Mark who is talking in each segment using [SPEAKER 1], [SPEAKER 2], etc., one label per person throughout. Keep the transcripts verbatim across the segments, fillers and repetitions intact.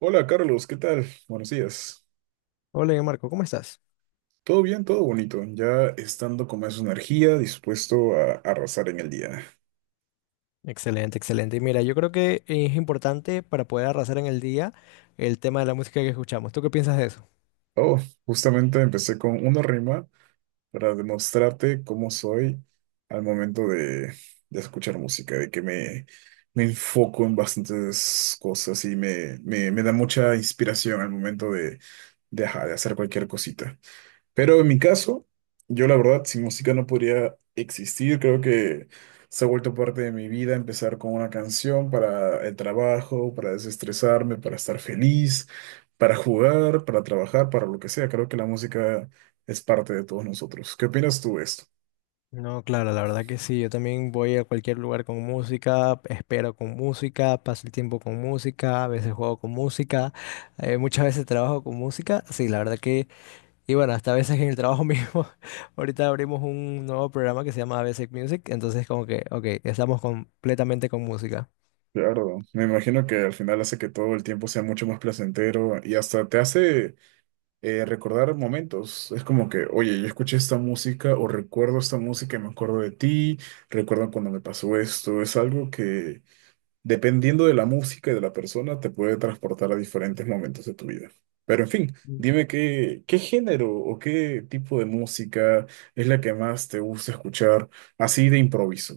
[SPEAKER 1] Hola Carlos, ¿qué tal? Buenos días.
[SPEAKER 2] Hola, Marco, ¿cómo estás?
[SPEAKER 1] Todo bien, todo bonito. Ya estando con más energía, dispuesto a arrasar en el día.
[SPEAKER 2] Excelente, excelente. Y mira, yo creo que es importante para poder arrasar en el día el tema de la música que escuchamos. ¿Tú qué piensas de eso?
[SPEAKER 1] Oh, justamente empecé con una rima para demostrarte cómo soy al momento de, de escuchar música, de que me, me enfoco en bastantes cosas y me, me, me da mucha inspiración al momento de, de, ajá, de hacer cualquier cosita. Pero en mi caso, yo la verdad, sin música no podría existir. Creo que se ha vuelto parte de mi vida empezar con una canción para el trabajo, para desestresarme, para estar feliz, para jugar, para trabajar, para lo que sea. Creo que la música es parte de todos nosotros. ¿Qué opinas tú de esto?
[SPEAKER 2] No, claro, la verdad que sí. Yo también voy a cualquier lugar con música, espero con música, paso el tiempo con música, a veces juego con música, eh, muchas veces trabajo con música. Sí, la verdad que, y bueno, hasta a veces en el trabajo mismo. Ahorita abrimos un nuevo programa que se llama Basic Music, entonces como que, ok, estamos completamente con música.
[SPEAKER 1] Claro, me imagino que al final hace que todo el tiempo sea mucho más placentero y hasta te hace eh, recordar momentos. Es como que, oye, yo escuché esta música o recuerdo esta música y me acuerdo de ti, recuerdo cuando me pasó esto. Es algo que, dependiendo de la música y de la persona, te puede transportar a diferentes momentos de tu vida. Pero en fin, dime qué, qué género o qué tipo de música es la que más te gusta escuchar así de improviso.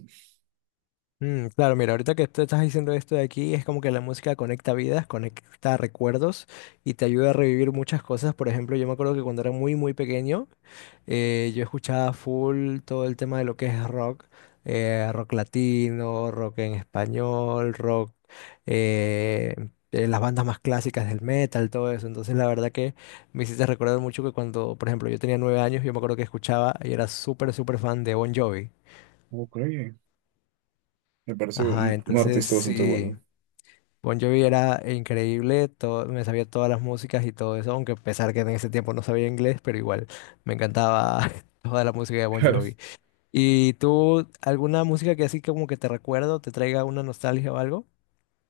[SPEAKER 2] Mm, claro, mira, ahorita que tú estás diciendo esto de aquí, es como que la música conecta vidas, conecta recuerdos y te ayuda a revivir muchas cosas. Por ejemplo, yo me acuerdo que cuando era muy, muy pequeño, eh, yo escuchaba full todo el tema de lo que es rock, eh, rock latino, rock en español, rock, eh, eh, las bandas más clásicas del metal, todo eso. Entonces, la verdad que me hiciste recordar mucho que cuando, por ejemplo, yo tenía nueve años, yo me acuerdo que escuchaba y era súper, súper fan de Bon Jovi.
[SPEAKER 1] Ok, me parece
[SPEAKER 2] Ajá,
[SPEAKER 1] un, un
[SPEAKER 2] entonces
[SPEAKER 1] artista bastante
[SPEAKER 2] sí.
[SPEAKER 1] bueno.
[SPEAKER 2] Bon Jovi era increíble, todo, me sabía todas las músicas y todo eso, aunque a pesar que en ese tiempo no sabía inglés, pero igual me encantaba toda la música de Bon Jovi. ¿Y tú, alguna música que así como que te recuerdo, te traiga una nostalgia o algo?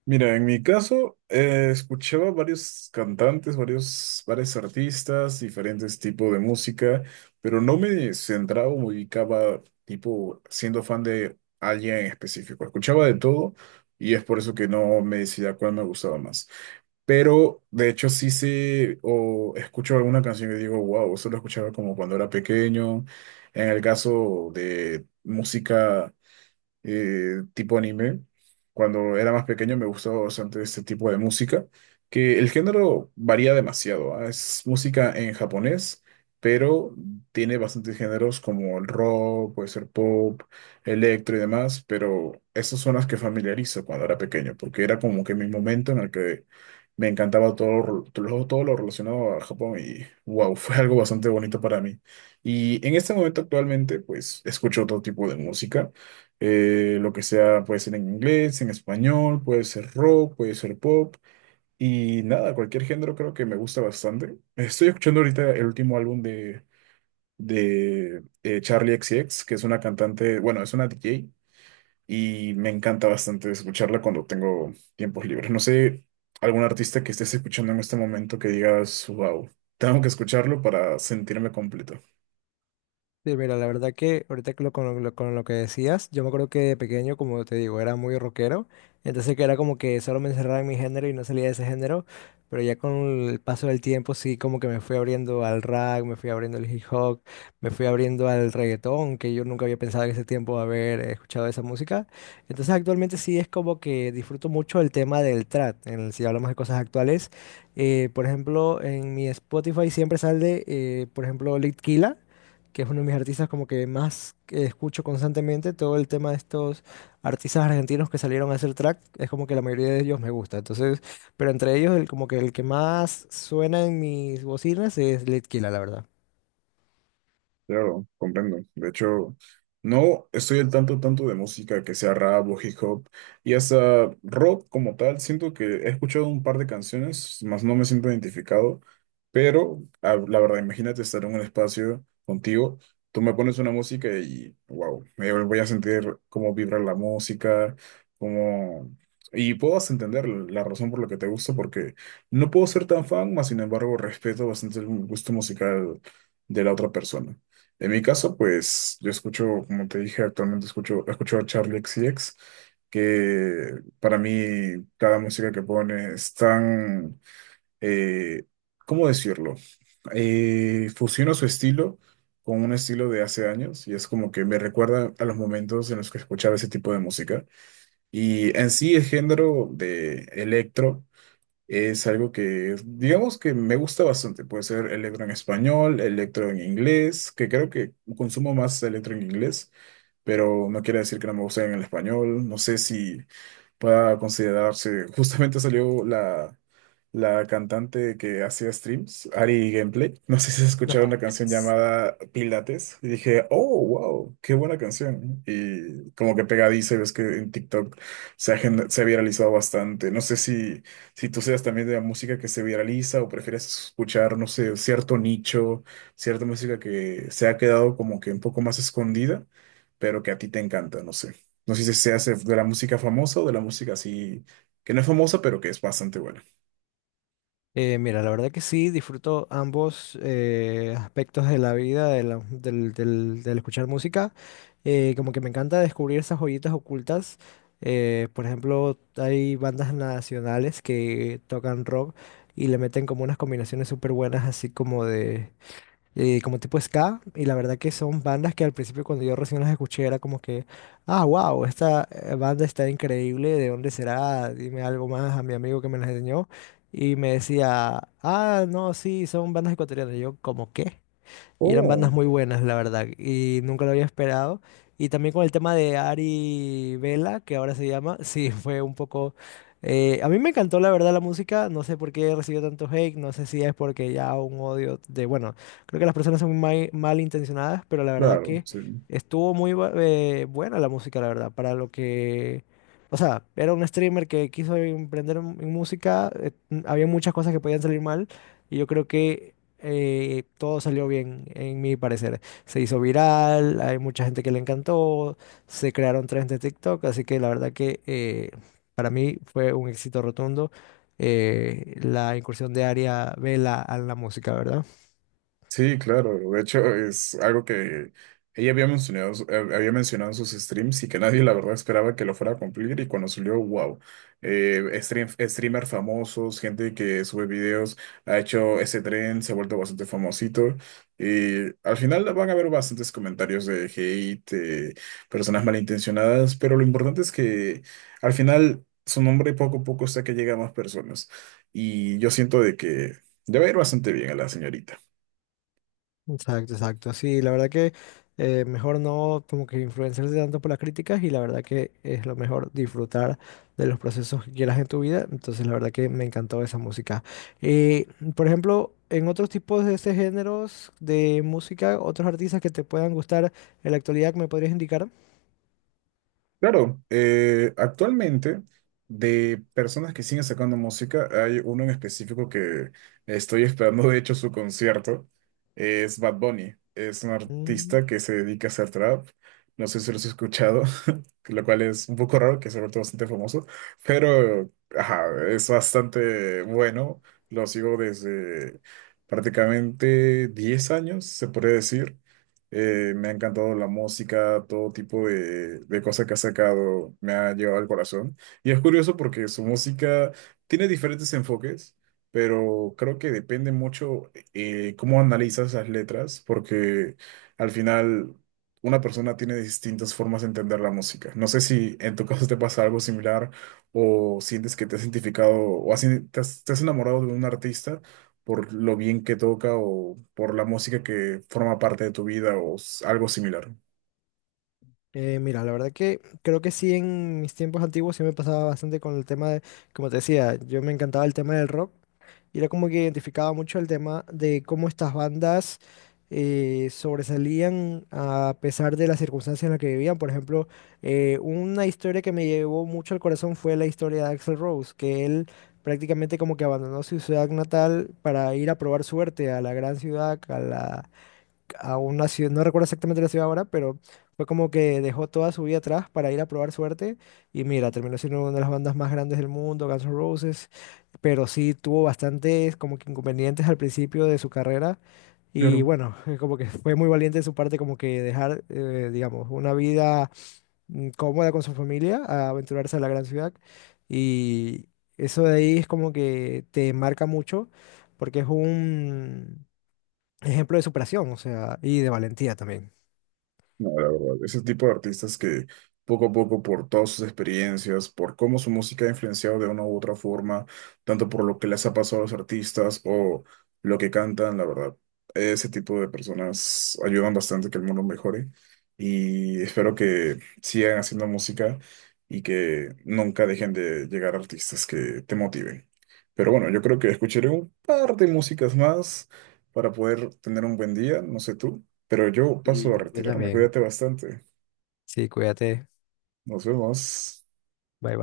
[SPEAKER 1] Mira, en mi caso, eh, escuchaba varios cantantes, varios, varios artistas, diferentes tipos de música, pero no me centraba o me ubicaba, tipo, siendo fan de alguien en específico. Escuchaba de todo y es por eso que no me decía cuál me gustaba más. Pero, de hecho, sí sé o escucho alguna canción y digo, wow, eso lo escuchaba como cuando era pequeño. En el caso de música eh, tipo anime. Cuando era más pequeño me gustaba bastante este tipo de música, que el género varía demasiado. ¿Ah? Es música en japonés, pero tiene bastantes géneros como el rock, puede ser pop, electro y demás, pero esas son las que familiarizo cuando era pequeño, porque era como que mi momento en el que me encantaba todo, todo, todo lo relacionado a Japón y wow, fue algo bastante bonito para mí. Y en este momento actualmente, pues escucho otro tipo de música eh, lo que sea, puede ser en inglés, en español, puede ser rock, puede ser pop y nada, cualquier género creo que me gusta bastante. Estoy escuchando ahorita el último álbum de, de eh, Charli X C X, que es una cantante, bueno, es una D J y me encanta bastante escucharla cuando tengo tiempos libres. No sé, algún artista que estés escuchando en este momento que digas, wow, tengo que escucharlo para sentirme completo.
[SPEAKER 2] Sí, mira, la verdad que ahorita que lo- con, lo, con lo que decías, yo me acuerdo que de pequeño, como te digo, era muy rockero, entonces que era como que solo me encerraba en mi género y no salía de ese género, pero ya con el paso del tiempo sí como que me fui abriendo al rap, me fui abriendo al hip hop, me fui abriendo al reggaetón, que yo nunca había pensado en ese tiempo haber escuchado esa música, entonces actualmente sí es como que disfruto mucho el tema del trap, en el- si hablamos de cosas actuales, eh, por ejemplo, en mi Spotify siempre sale, eh, por ejemplo, Lit Killah, que es uno de mis artistas como que más que escucho constantemente, todo el tema de estos artistas argentinos que salieron a hacer track, es como que la mayoría de ellos me gusta. Entonces, pero entre ellos el como que el que más suena en mis bocinas es Lit Killah, la verdad.
[SPEAKER 1] Claro, comprendo. De hecho, no estoy al tanto tanto de música que sea rap o hip hop y hasta rock como tal. Siento que he escuchado un par de canciones, más no me siento identificado, pero a- la verdad, imagínate estar en un espacio contigo, tú me pones una música y wow, me voy a sentir cómo vibra la música, cómo... Y puedo entender la razón por la que te gusta, porque no puedo ser tan fan, mas sin embargo respeto bastante el gusto musical de la otra persona. En mi caso, pues yo escucho, como te dije, actualmente escucho, escucho a Charlie X, C X, que para mí cada música que pone es tan, eh, ¿cómo decirlo? Eh, fusiona su estilo con un estilo de hace años y es como que me recuerda a los momentos en los que escuchaba ese tipo de música. Y en sí el género de electro, es algo que, digamos que me gusta bastante. Puede ser electro en español, electro en inglés, que creo que consumo más electro en inglés, pero no quiere decir que no me guste en el español. No sé si pueda considerarse. Justamente salió la, la cantante que hacía streams, Ari Gameplay. No sé si has escuchado una canción llamada Pilates. Y dije, oh, wow, qué buena canción, ¿no? Y como que pegadiza, y ves que en TikTok se ha, gen- se ha viralizado bastante. No sé si, si tú seas también de la música que se viraliza o prefieres escuchar, no sé, cierto nicho, cierta música que se ha quedado como que un poco más escondida, pero que a ti te encanta, no sé. No sé si se hace de la música famosa o de la música así, que no es famosa, pero que es bastante buena.
[SPEAKER 2] Eh, mira, la verdad que sí, disfruto ambos eh, aspectos de la vida, de la- del, del- del escuchar música. Eh, como que me encanta descubrir esas joyitas ocultas. Eh, por ejemplo, hay bandas nacionales que tocan rock y le meten como unas combinaciones súper buenas, así como de eh, como tipo ska, y la verdad que son bandas que al principio cuando yo recién las escuché era como que, ah, wow, esta eh, banda está increíble, ¿de dónde será? Dime algo más a mi amigo que me las enseñó, y me decía, ah, no, sí, son bandas ecuatorianas, y yo, ¿como qué? Y eran bandas
[SPEAKER 1] Oh.
[SPEAKER 2] muy buenas, la verdad, y nunca lo había esperado. Y también con el tema de Ari Vela, que ahora se llama, sí, fue un poco... eh, a mí me encantó, la verdad, la música. No sé por qué recibió tanto hate, no sé si es porque ya un odio de... Bueno, creo que las personas son muy mal, intencionadas, pero la verdad
[SPEAKER 1] Claro,
[SPEAKER 2] que
[SPEAKER 1] sí.
[SPEAKER 2] estuvo muy bu- eh, buena la música, la verdad, para lo que... O sea, era un streamer que quiso emprender en en música, eh, había muchas cosas que podían salir mal, y yo creo que eh, todo salió bien, en mi parecer. Se hizo viral, hay mucha gente que le encantó, se crearon trends de TikTok, así que la verdad que eh, para mí fue un éxito rotundo eh, la incursión de Aria Vela a la música, ¿verdad?
[SPEAKER 1] Sí, claro. De hecho, es algo que ella había mencionado, eh, había mencionado en sus streams y que nadie, la verdad, esperaba que lo fuera a cumplir. Y cuando salió, wow. Eh, stream- streamers famosos, gente que sube videos, ha hecho ese tren, se ha vuelto bastante famosito. Y al final van a haber bastantes comentarios de hate, eh, personas malintencionadas, pero lo importante es que al final su nombre poco a poco está que llega a más personas. Y yo siento de que ya va a ir bastante bien a la señorita.
[SPEAKER 2] Exacto, exacto. Sí, la verdad que eh, mejor no como que influenciarse tanto por las críticas y la verdad que es lo mejor disfrutar de los procesos que quieras en tu vida. Entonces, la verdad que me encantó esa música. Eh, por ejemplo, en otros tipos de ese géneros de música, otros artistas que te puedan gustar en la actualidad, ¿me podrías indicar?
[SPEAKER 1] Claro, eh, actualmente de personas que siguen sacando música, hay uno en específico que estoy esperando, de hecho, su concierto. Es Bad Bunny. Es un
[SPEAKER 2] Mm.
[SPEAKER 1] artista que se dedica a hacer trap. No sé si lo has escuchado. Lo cual es un poco raro, que se ha vuelto bastante famoso, pero ajá, es bastante bueno. Lo sigo desde prácticamente diez años, se puede decir. Eh, me ha encantado la música, todo tipo de, de cosas que ha sacado, me ha llevado al corazón. Y es curioso porque su música tiene diferentes enfoques, pero creo que depende mucho eh, cómo analizas las letras, porque al final una persona tiene distintas formas de entender la música. No sé si en tu caso te pasa algo similar o sientes que te has identificado o has in- te has, te has enamorado de un artista por lo bien que toca o por la música que forma parte de tu vida o s- algo similar.
[SPEAKER 2] Eh, mira, la verdad que creo que sí en mis tiempos antiguos sí me pasaba bastante con el tema de, como te decía, yo me encantaba el tema del rock y era como que identificaba mucho el tema de cómo estas bandas eh, sobresalían a pesar de las circunstancias en las que vivían. Por ejemplo, eh, una historia que me llevó mucho al corazón fue la historia de Axl Rose, que él prácticamente como que abandonó su ciudad natal para ir a probar suerte a la gran ciudad, a una ciudad, no recuerdo exactamente la ciudad ahora, pero fue como que dejó toda su vida atrás para ir a probar suerte y mira, terminó siendo una de las bandas más grandes del mundo, Guns N' Roses, pero sí tuvo bastantes como que inconvenientes al principio de su carrera y
[SPEAKER 1] Claro.
[SPEAKER 2] bueno, como que fue muy valiente de su parte como que dejar, eh, digamos, una vida mm, cómoda con su familia a aventurarse a la gran ciudad y eso de ahí es como que te marca mucho porque es un ejemplo de superación, o sea, y de valentía también.
[SPEAKER 1] No, la verdad, ese tipo de artistas que poco a poco, por todas sus experiencias, por cómo su música ha influenciado de una u otra forma, tanto por lo que les ha pasado a los artistas o lo que cantan, la verdad, ese tipo de personas ayudan bastante a que el mundo mejore y espero que sigan haciendo música y que nunca dejen de llegar artistas que te motiven. Pero bueno, yo creo que escucharé un par de músicas más para poder tener un buen día, no sé tú. Pero yo paso a
[SPEAKER 2] Yo
[SPEAKER 1] retirarme,
[SPEAKER 2] también.
[SPEAKER 1] cuídate bastante.
[SPEAKER 2] Sí, cuídate.
[SPEAKER 1] Nos vemos.
[SPEAKER 2] Bye.